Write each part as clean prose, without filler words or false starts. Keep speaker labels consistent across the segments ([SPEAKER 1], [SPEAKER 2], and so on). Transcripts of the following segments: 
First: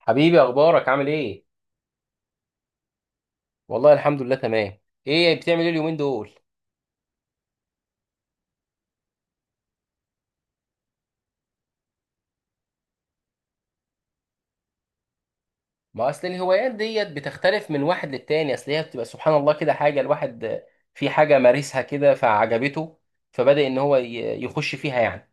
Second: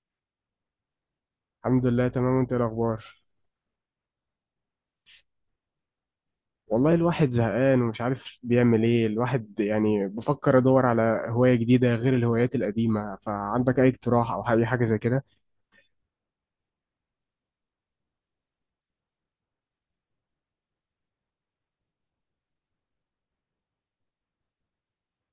[SPEAKER 1] حبيبي، اخبارك عامل ايه؟
[SPEAKER 2] الحمد لله، تمام. وانت ايه الاخبار؟
[SPEAKER 1] والله الحمد لله تمام. ايه بتعمل ايه اليومين دول؟
[SPEAKER 2] والله الواحد زهقان ومش عارف بيعمل ايه الواحد، يعني بفكر ادور على هواية جديدة غير الهوايات القديمة، فعندك اي اقتراح او اي حاجة زي كده؟
[SPEAKER 1] ما اصل الهوايات ديت بتختلف من واحد للتاني، اصل هي بتبقى سبحان الله كده حاجه الواحد في حاجه مارسها كده فعجبته، فبدأ ان هو يخش فيها يعني.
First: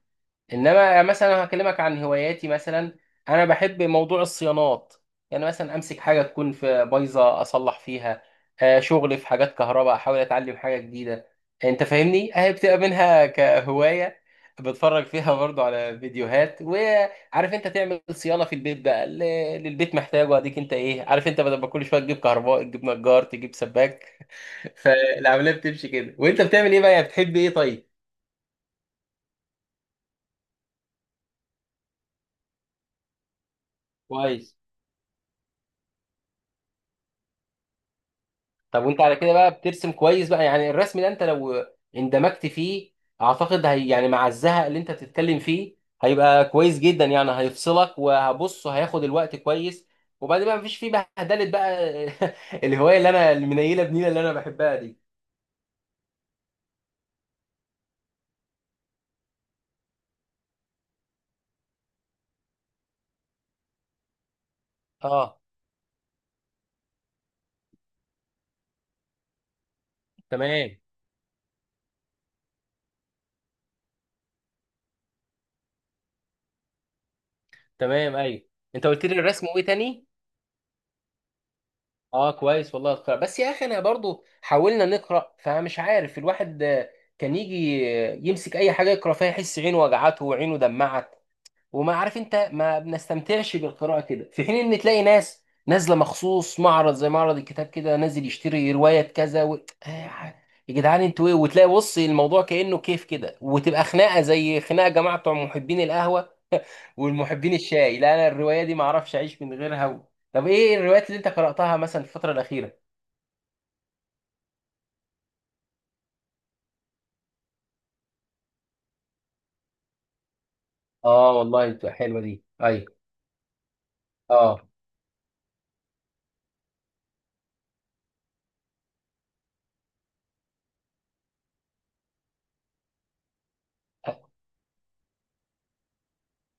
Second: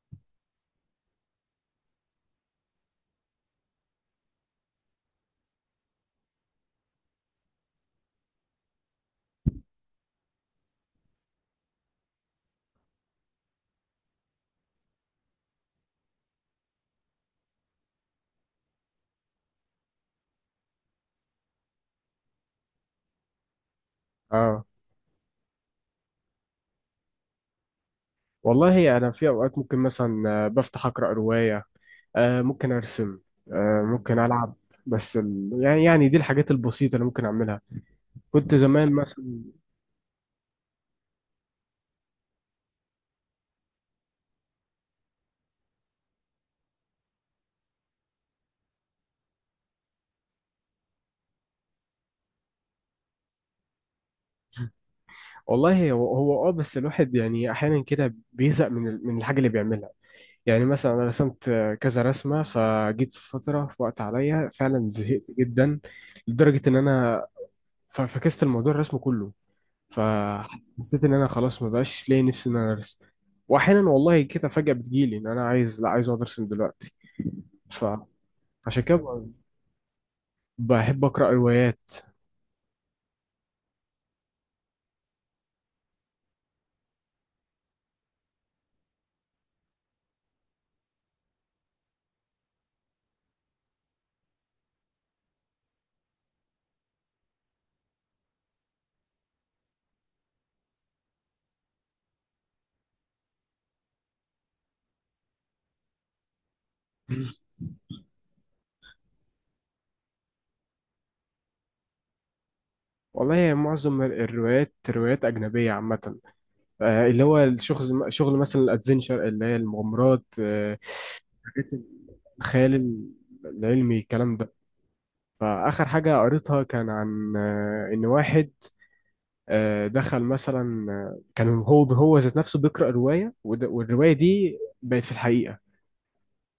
[SPEAKER 1] انما مثلا لو هكلمك عن هواياتي مثلا، انا بحب موضوع الصيانات. يعني مثلا امسك حاجه تكون في بايظه اصلح فيها، شغل في حاجات كهرباء، احاول اتعلم حاجه جديده. انت فاهمني اهي بتبقى منها كهوايه، بتفرج فيها برضو على فيديوهات. وعارف انت تعمل صيانه في البيت بقى اللي البيت محتاجه، اديك انت ايه، عارف انت، بدل ما كل شويه تجيب كهرباء تجيب نجار تجيب سباك.
[SPEAKER 2] اه
[SPEAKER 1] فالعمليه بتمشي كده. وانت بتعمل ايه بقى يعني؟ بتحب ايه؟ طيب،
[SPEAKER 2] والله انا في اوقات ممكن مثلا بفتح اقرا رواية. ممكن ارسم. ممكن العب.
[SPEAKER 1] كويس.
[SPEAKER 2] بس يعني دي الحاجات البسيطة اللي ممكن اعملها. كنت
[SPEAKER 1] طب
[SPEAKER 2] زمان
[SPEAKER 1] وانت على
[SPEAKER 2] مثلا.
[SPEAKER 1] كده بقى بترسم كويس بقى، يعني الرسم ده انت لو اندمجت فيه، اعتقد هي يعني مع الزهق اللي انت بتتكلم فيه، هيبقى كويس جدا. يعني هيفصلك وهبص هياخد الوقت كويس، وبعدين بقى مفيش فيه بهدله بقى. الهوايه اللي انا المنيله بنيله اللي انا بحبها دي.
[SPEAKER 2] والله هو بس الواحد، يعني احيانا كده بيزهق من الحاجة اللي بيعملها. يعني مثلا أنا رسمت كذا رسمة، فجيت في فترة في وقت عليا فعلا زهقت
[SPEAKER 1] اه
[SPEAKER 2] جدا، لدرجة إن أنا فكست الموضوع الرسم كله.
[SPEAKER 1] تمام.
[SPEAKER 2] فحسيت إن أنا خلاص ما بقاش لاقي نفسي إن أنا أرسم. وأحيانا والله كده فجأة بتجيلي إن أنا عايز لا عايز أقعد أرسم دلوقتي.
[SPEAKER 1] تمام،
[SPEAKER 2] فعشان
[SPEAKER 1] ايوه. انت
[SPEAKER 2] كده
[SPEAKER 1] قلت لي الرسم، وايه تاني؟
[SPEAKER 2] بحب أقرأ روايات.
[SPEAKER 1] اه كويس. والله القراءة بس يا اخي، انا برضو حاولنا نقرا فمش عارف الواحد، كان يجي يمسك اي حاجه يقرا فيها يحس عينه وجعته وعينه دمعت. وما عارف انت، ما بنستمتعش بالقراءه كده، في حين ان تلاقي ناس نازله مخصوص معرض زي معرض الكتاب كده، نازل يشتري روايه كذا آه، يا جدعان انتوا ايه. وتلاقي بص الموضوع كانه كيف كده، وتبقى خناقه زي خناقه جماعه بتوع محبين القهوه والمحبين الشاي. لا انا الروايه دي ما اعرفش اعيش من غيرها طب ايه الروايات اللي انت قراتها مثلا في الفتره الاخيره؟
[SPEAKER 2] والله معظم الروايات روايات أجنبية عامة. اللي هو شغل مثلا الأدفنشر اللي هي المغامرات.
[SPEAKER 1] اه
[SPEAKER 2] الحاجات،
[SPEAKER 1] والله بتبقى حلوه دي، اي.
[SPEAKER 2] الخيال العلمي، الكلام ده.
[SPEAKER 1] اه
[SPEAKER 2] فآخر حاجة قريتها كان عن إن واحد دخل مثلا، كان هو هو ذات نفسه بيقرأ رواية، والرواية دي بقت في الحقيقة.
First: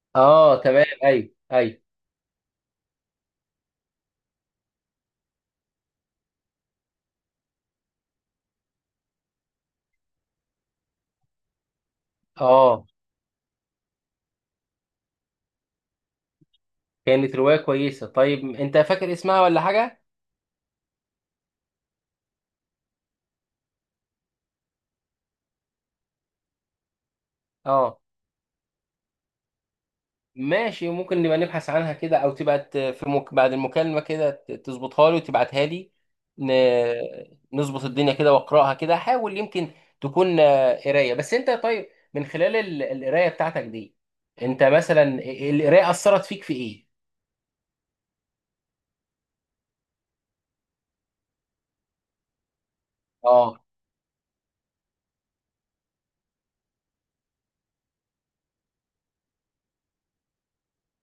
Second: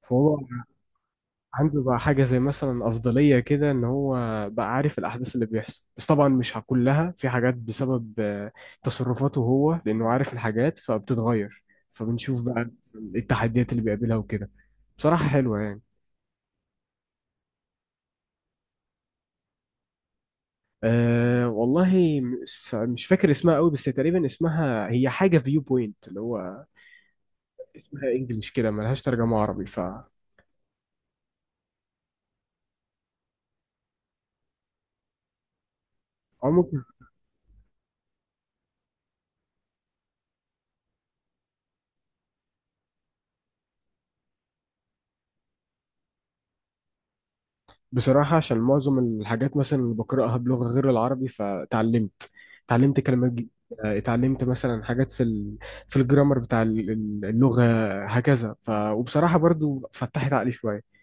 [SPEAKER 2] فهو
[SPEAKER 1] اه تمام، اي
[SPEAKER 2] عنده
[SPEAKER 1] اي.
[SPEAKER 2] بقى حاجة زي مثلا أفضلية كده، إن هو بقى عارف الأحداث اللي بيحصل، بس طبعا مش كلها، في حاجات بسبب تصرفاته هو، لأنه عارف الحاجات فبتتغير. فبنشوف بقى
[SPEAKER 1] اه
[SPEAKER 2] التحديات اللي بيقابلها وكده. بصراحة حلوة يعني.
[SPEAKER 1] كانت روايه كويسه. طيب انت فاكر اسمها ولا حاجه؟
[SPEAKER 2] أه والله مش فاكر اسمها قوي، بس تقريبا اسمها هي حاجة فيو بوينت اللي هو
[SPEAKER 1] اه
[SPEAKER 2] اسمها انجلش كده، ملهاش ترجمة عربي. ف
[SPEAKER 1] ماشي، ممكن نبقى نبحث عنها كده، او تبعت بعد المكالمة كده تظبطها لي وتبعتها لي.
[SPEAKER 2] أو
[SPEAKER 1] ن...
[SPEAKER 2] ممكن.
[SPEAKER 1] نظبط الدنيا كده واقراها كده، حاول يمكن تكون قراية. بس انت طيب، من خلال القراية بتاعتك دي، انت مثلا القراية أثرت فيك في ايه؟
[SPEAKER 2] بصراحة عشان معظم الحاجات مثلا اللي بقرأها بلغة غير العربي، فتعلمت. اتعلمت كلمات جديدة.
[SPEAKER 1] اه
[SPEAKER 2] اتعلمت مثلا حاجات في الجرامر بتاع اللغة، هكذا. وبصراحة برضو فتحت عقلي شوية.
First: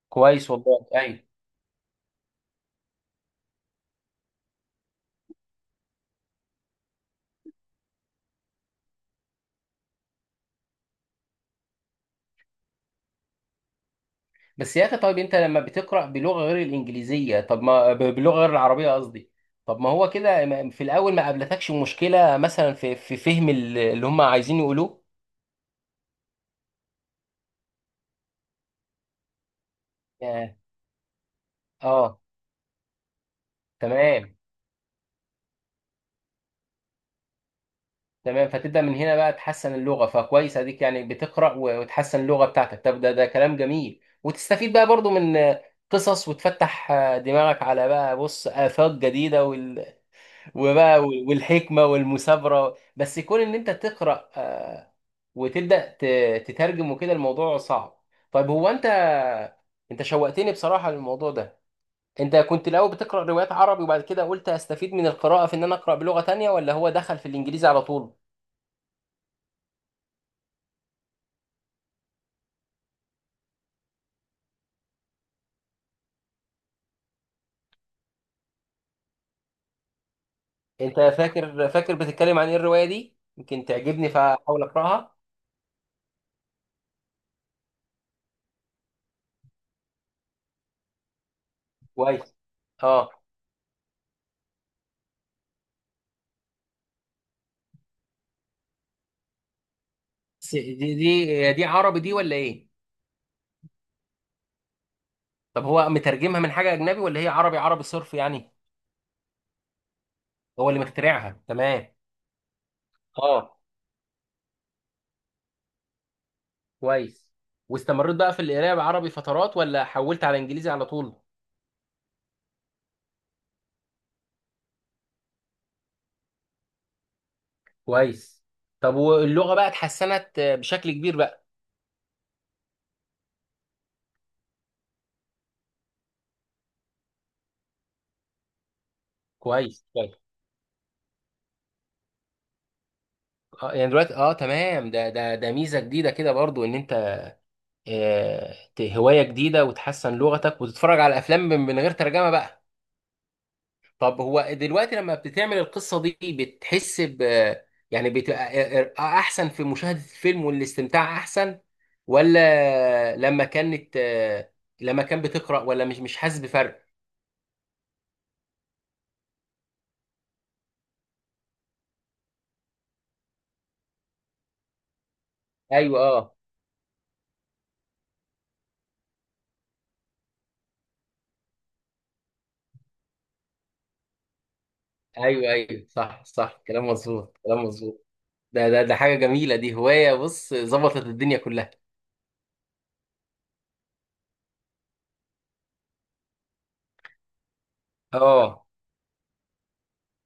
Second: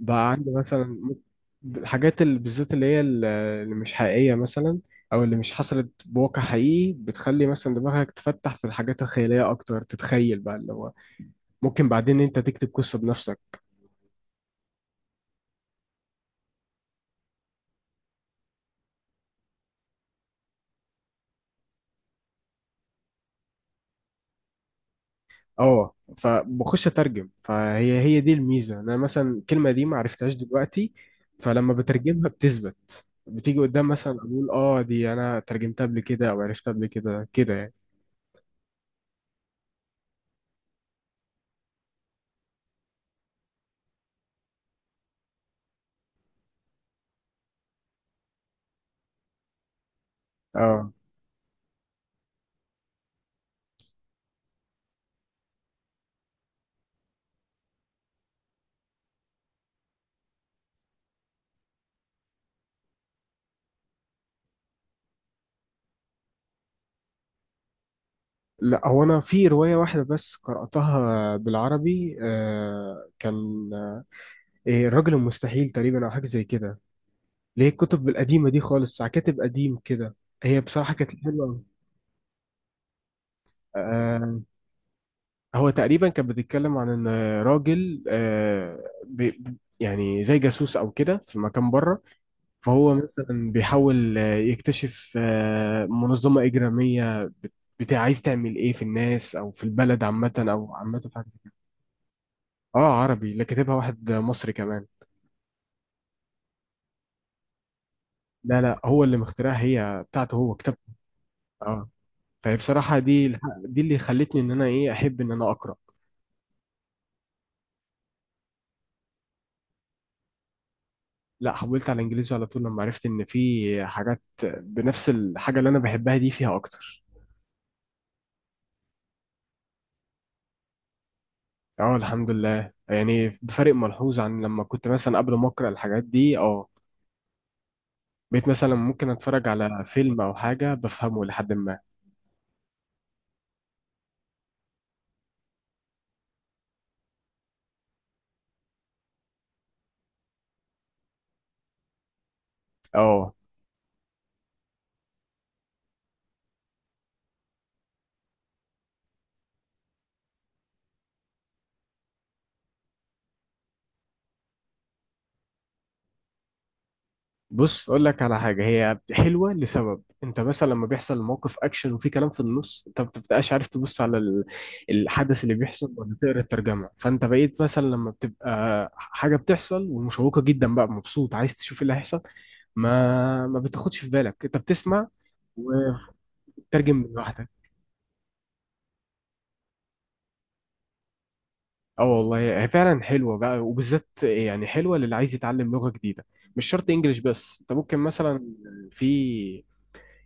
[SPEAKER 2] بقى عندي
[SPEAKER 1] كويس
[SPEAKER 2] مثلا
[SPEAKER 1] والله، ايوه.
[SPEAKER 2] الحاجات اللي بالذات اللي هي اللي مش حقيقية مثلا، أو اللي مش حصلت بواقع حقيقي، بتخلي مثلا دماغك تفتح في الحاجات الخيالية أكتر، تتخيل بقى اللي هو ممكن بعدين أنت تكتب قصة بنفسك.
[SPEAKER 1] بس يا اخي طيب، انت لما بتقرأ بلغة غير الانجليزية، طب ما بلغة غير العربية قصدي، طب ما هو كده في الاول ما قابلتكش مشكلة مثلا في في فهم اللي هم عايزين يقولوه؟
[SPEAKER 2] أه، فبخش أترجم، فهي دي الميزة. أنا مثلا الكلمة دي ما عرفتهاش
[SPEAKER 1] ياه.
[SPEAKER 2] دلوقتي، فلما
[SPEAKER 1] اه
[SPEAKER 2] بترجمها بتثبت، بتيجي قدام مثلا
[SPEAKER 1] تمام،
[SPEAKER 2] أقول أه دي أنا ترجمتها قبل كده أو عرفتها قبل كده، كده يعني.
[SPEAKER 1] تمام. فتبدأ من هنا بقى تحسن اللغة، فكويس، اديك يعني بتقرأ وتحسن اللغة بتاعتك. طب ده ده كلام جميل، وتستفيد بقى برضو من قصص، وتفتح دماغك على بقى بص آفاق جديدة
[SPEAKER 2] أه،
[SPEAKER 1] وبقى والحكمة والمثابرة. بس يكون ان انت تقرأ وتبدأ تترجم وكده الموضوع صعب. طيب هو انت، انت شوقتني بصراحة للموضوع ده. انت كنت الاول بتقرا روايات عربي، وبعد كده قلت هستفيد من القراءه في ان انا اقرا بلغه تانية، ولا هو دخل في الانجليزي على طول؟
[SPEAKER 2] لا، هو انا في روايه واحده بس قراتها بالعربي، كان إيه، الرجل المستحيل تقريبا، او حاجه زي كده، اللي هي الكتب القديمه دي خالص، بتاع كاتب قديم كده. هي بصراحه
[SPEAKER 1] انت
[SPEAKER 2] كانت حلوه أوي.
[SPEAKER 1] فاكر، فاكر بتتكلم عن ايه الروايه دي؟ يمكن تعجبني
[SPEAKER 2] آه.
[SPEAKER 1] فاحاول اقراها.
[SPEAKER 2] هو تقريبا كان بيتكلم عن ان راجل بي يعني زي جاسوس او كده في مكان بره.
[SPEAKER 1] كويس.
[SPEAKER 2] فهو
[SPEAKER 1] اه
[SPEAKER 2] مثلا بيحاول يكتشف منظمه اجراميه بتاع عايز تعمل ايه في الناس او في البلد عامه او
[SPEAKER 1] دي
[SPEAKER 2] عامه في حاجه.
[SPEAKER 1] دي دي عربي دي ولا ايه؟
[SPEAKER 2] اه، عربي، اللي كاتبها واحد مصري كمان.
[SPEAKER 1] طب هو مترجمها من حاجه اجنبي، ولا هي عربي عربي صرف يعني؟
[SPEAKER 2] لا، لا، هو اللي مخترعها، هي بتاعته هو،
[SPEAKER 1] هو
[SPEAKER 2] كتاب.
[SPEAKER 1] اللي مخترعها،
[SPEAKER 2] اه،
[SPEAKER 1] تمام.
[SPEAKER 2] فهي بصراحة دي
[SPEAKER 1] اه
[SPEAKER 2] دي اللي خلتني ان انا ايه احب ان انا اقرا.
[SPEAKER 1] كويس. واستمريت بقى في القراءه بعربي فترات، ولا حولت على انجليزي على طول؟
[SPEAKER 2] لا، حولت على انجليزي على طول لما عرفت ان في حاجات بنفس الحاجة اللي انا بحبها دي فيها اكتر.
[SPEAKER 1] كويس. طب واللغه بقى اتحسنت بشكل كبير بقى؟
[SPEAKER 2] اه، الحمد لله، يعني بفرق ملحوظ عن لما كنت مثلا قبل ما اقرا الحاجات دي. اه، بقيت مثلا ممكن اتفرج على
[SPEAKER 1] كويس كويس.
[SPEAKER 2] فيلم او حاجة بفهمه لحد ما.
[SPEAKER 1] اه يعني دلوقتي، اه تمام. ده ميزه جديده كده برضو، ان انت آه هوايه جديده وتحسن لغتك وتتفرج على افلام من من غير ترجمه بقى.
[SPEAKER 2] اه،
[SPEAKER 1] طب هو دلوقتي لما بتعمل القصه دي بتحس ب، يعني بتبقى احسن في مشاهده الفيلم والاستمتاع احسن، ولا لما كانت آه لما كان بتقرا، ولا مش حاسس بفرق؟
[SPEAKER 2] بص اقول لك على حاجه هي حلوه لسبب. انت مثلا لما بيحصل موقف اكشن وفي كلام في النص، انت ما بتبقاش عارف تبص على الحدث اللي بيحصل،
[SPEAKER 1] ايوه
[SPEAKER 2] ولا
[SPEAKER 1] اه.
[SPEAKER 2] تقرا الترجمه. فانت بقيت مثلا لما بتبقى حاجه بتحصل ومشوقه جدا بقى، مبسوط عايز تشوف إيه اللي هيحصل، ما بتاخدش في بالك، انت بتسمع
[SPEAKER 1] ايوه ايوه، صح صح، كلام
[SPEAKER 2] وتترجم من
[SPEAKER 1] مظبوط،
[SPEAKER 2] لوحدك.
[SPEAKER 1] كلام مظبوط. ده حاجه جميله، دي هوايه بص ظبطت الدنيا كلها.
[SPEAKER 2] اه، والله هي فعلا حلوه بقى، وبالذات يعني حلوه للي عايز يتعلم لغه جديده. مش شرط انجليش، بس انت ممكن مثلا
[SPEAKER 1] اه
[SPEAKER 2] في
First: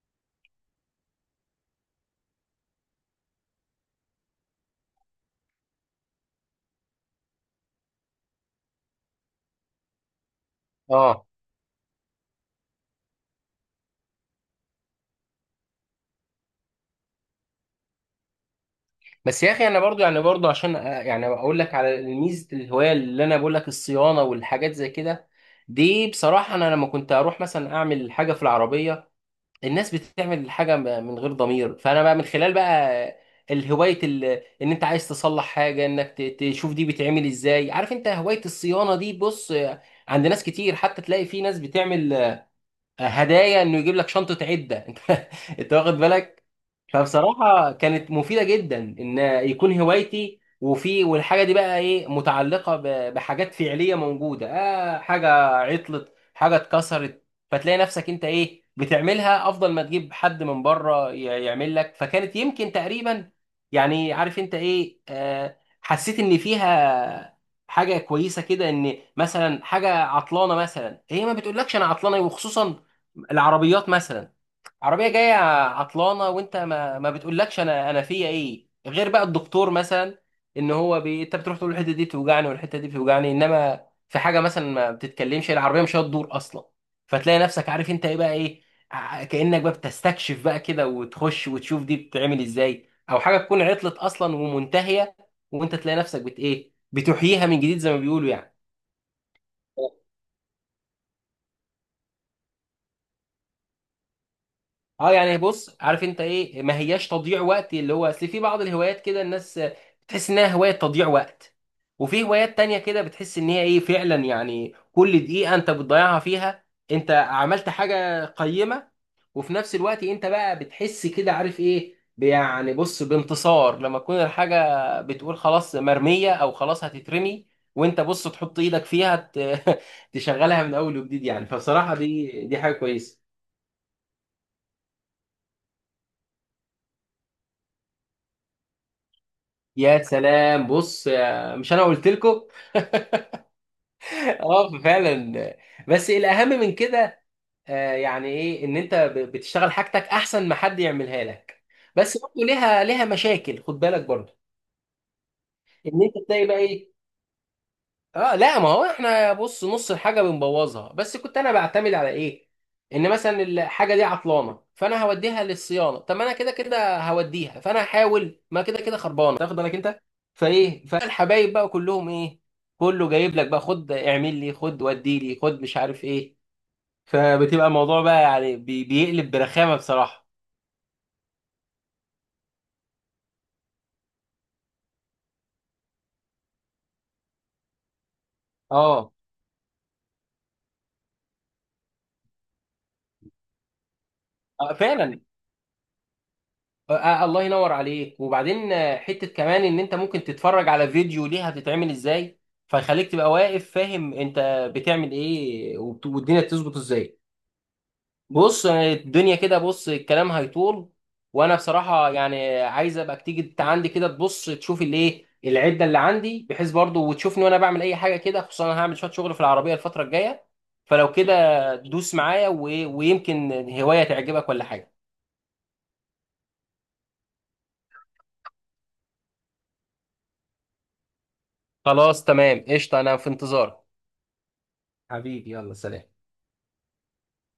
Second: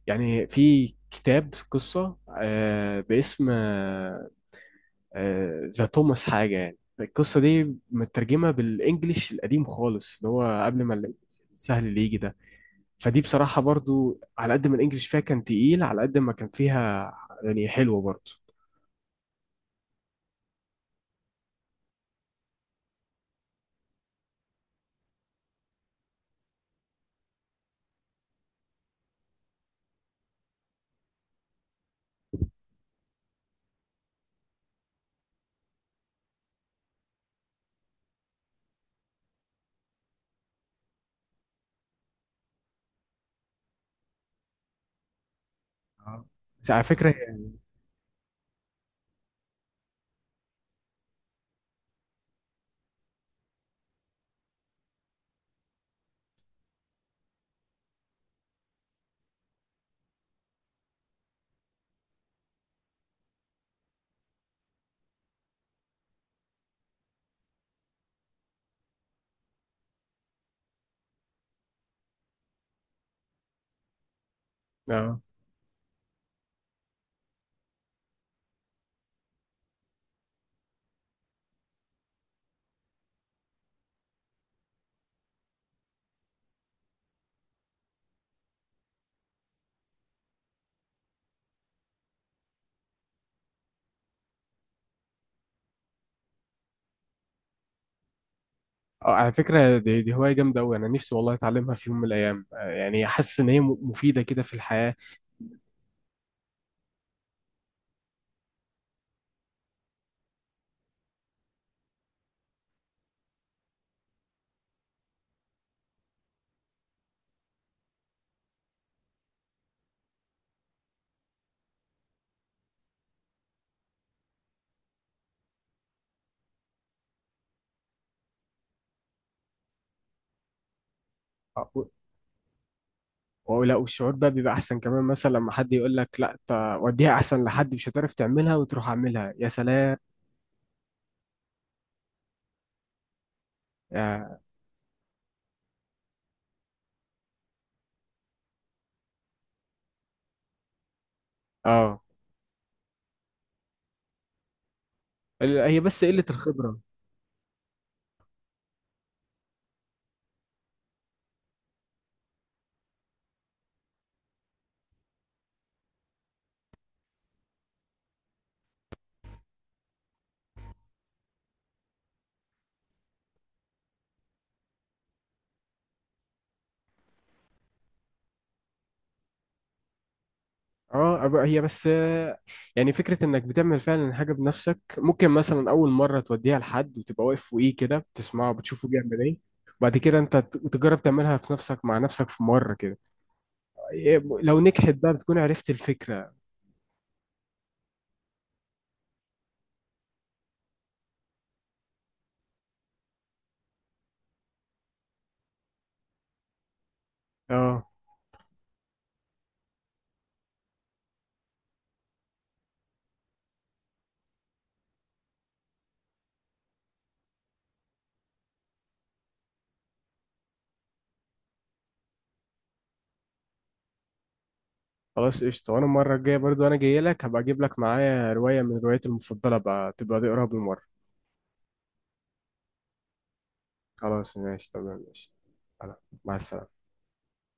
[SPEAKER 2] يعني في كتاب قصة باسم ذا توماس حاجة، يعني القصة دي مترجمة بالإنجليش القديم خالص، اللي هو قبل ما
[SPEAKER 1] اه.
[SPEAKER 2] السهل اللي يجي ده. فدي بصراحة برضو على قد ما الإنجليش فيها كان تقيل، على قد ما كان فيها يعني حلوة برضو.
[SPEAKER 1] بس يا اخي انا برضو يعني برضو عشان يعني اقول لك على ميزه الهوايه اللي انا بقول لك، الصيانه والحاجات زي كده. دي بصراحه انا لما كنت اروح مثلا اعمل حاجه في العربيه، الناس بتعمل الحاجه من غير ضمير. فانا بقى من خلال بقى الهوايه ال- ان انت عايز تصلح حاجه، انك تشوف دي بتعمل ازاي. عارف انت هوايه الصيانه دي بص عند ناس كتير، حتى تلاقي في ناس بتعمل هدايا انه يجيب لك شنطه عده. انت، انت واخد
[SPEAKER 2] اه،
[SPEAKER 1] بالك؟
[SPEAKER 2] بس على فكرة.
[SPEAKER 1] فبصراحة كانت مفيدة جدا، ان يكون هوايتي. وفي والحاجة دي بقى ايه متعلقة بحاجات فعلية موجودة، آه حاجة عطلت، حاجة اتكسرت، فتلاقي نفسك انت ايه بتعملها افضل ما تجيب حد من بره يعمل لك. فكانت يمكن تقريبا يعني عارف انت ايه، آه حسيت ان فيها حاجة كويسة كده. ان مثلا حاجة عطلانة مثلا، هي ما بتقولكش انا عطلانة، وخصوصا العربيات مثلا، عربيه
[SPEAKER 2] اه،
[SPEAKER 1] جايه عطلانه، وانت ما بتقولكش انا فيا ايه، غير بقى الدكتور مثلا، ان هو انت بتروح تقول الحته دي بتوجعني والحته دي بتوجعني. انما في حاجه مثلا ما بتتكلمش، العربيه مش هتدور اصلا. فتلاقي نفسك عارف انت ايه بقى ايه، كانك بقى بتستكشف بقى كده، وتخش وتشوف دي بتتعمل ازاي، او حاجه تكون عطلت اصلا ومنتهيه وانت تلاقي نفسك بت ايه بتحييها من جديد، زي ما بيقولوا يعني.
[SPEAKER 2] على فكرة دي هواية جامدة أوي، أنا نفسي والله أتعلمها في يوم من الأيام. يعني حاسس إن هي مفيدة كده في الحياة.
[SPEAKER 1] اه يعني بص عارف انت ايه، ما هياش تضييع وقت. اللي هو اصل في بعض الهوايات كده الناس بتحس انها هواية تضييع وقت، وفي هوايات تانية كده بتحس ان هي ايه فعلا، يعني كل دقيقة انت بتضيعها فيها انت عملت حاجة قيمة. وفي نفس الوقت انت بقى بتحس كده عارف ايه يعني بص بانتصار، لما تكون الحاجة بتقول خلاص مرمية او خلاص هتترمي، وانت بص تحط ايدك فيها تشغلها من اول وجديد يعني.
[SPEAKER 2] آه،
[SPEAKER 1] فبصراحة دي حاجة كويسة.
[SPEAKER 2] ولا والشعور بقى بيبقى احسن كمان، مثلا لما حد يقول لك لا وديها احسن لحد مش هتعرف تعملها، وتروح اعملها، يا سلام.
[SPEAKER 1] يا سلام، بص مش انا قلت لكم؟
[SPEAKER 2] يا-
[SPEAKER 1] اه فعلا. بس الاهم من كده يعني ايه، ان انت بتشتغل حاجتك احسن ما حد يعملها لك.
[SPEAKER 2] اه،
[SPEAKER 1] بس برضه ليها مشاكل، خد بالك برضه،
[SPEAKER 2] هي
[SPEAKER 1] ان
[SPEAKER 2] بس
[SPEAKER 1] انت
[SPEAKER 2] قلة
[SPEAKER 1] تلاقي بقى
[SPEAKER 2] الخبرة.
[SPEAKER 1] ايه. اه لا، ما هو احنا بص نص الحاجه بنبوظها. بس كنت انا بعتمد على ايه، ان مثلا الحاجه دي عطلانه، فانا هوديها للصيانه، طب ما انا كده كده هوديها، فانا هحاول ما كده كده خربانه، تاخد بالك انت؟ فايه، فالحبايب بقى كلهم ايه، كله جايب لك بقى، خد اعمل لي، خد ودي لي، خد مش عارف ايه. فبتبقى الموضوع بقى يعني بيقلب برخامه بصراحه.
[SPEAKER 2] اه، هي بس يعني فكرة انك بتعمل فعلا حاجة بنفسك. ممكن مثلا اول مرة توديها لحد وتبقى واقف فوقيه كده بتسمعه بتشوفه
[SPEAKER 1] اه
[SPEAKER 2] بيعمل ايه، وبعد كده انت تجرب تعملها في نفسك، مع نفسك في مرة كده. إيه، لو
[SPEAKER 1] آه،
[SPEAKER 2] نجحت بقى
[SPEAKER 1] فعلا.
[SPEAKER 2] بتكون عرفت الفكرة.
[SPEAKER 1] آه، آه، الله ينور عليك. وبعدين آه، حتة كمان ان انت ممكن تتفرج على فيديو ليها بتتعمل ازاي، فيخليك تبقى واقف فاهم انت بتعمل ايه، والدنيا تظبط ازاي.
[SPEAKER 2] اه،
[SPEAKER 1] بص آه، الدنيا كده بص الكلام هيطول. وانا بصراحة يعني عايز ابقى تيجي انت عندي كده، تبص تشوف الايه العدة اللي عندي، بحيث برضو وتشوفني وانا بعمل اي حاجة كده، خصوصا انا هعمل شوية شغل في العربية الفترة الجاية. فلو كده دوس معايا ويمكن هواية تعجبك ولا حاجة.
[SPEAKER 2] خلاص قشطة. وأنا المرة الجاية برضو أنا جاي لك، هبقى أجيب لك معايا رواية من رواياتي المفضلة بقى، تبقى تقراها بالمرة.
[SPEAKER 1] خلاص تمام قشطة، انا في انتظارك.
[SPEAKER 2] خلاص ماشي، تمام، ماشي.
[SPEAKER 1] حبيبي يلا
[SPEAKER 2] أنا
[SPEAKER 1] سلام.
[SPEAKER 2] مع السلامة.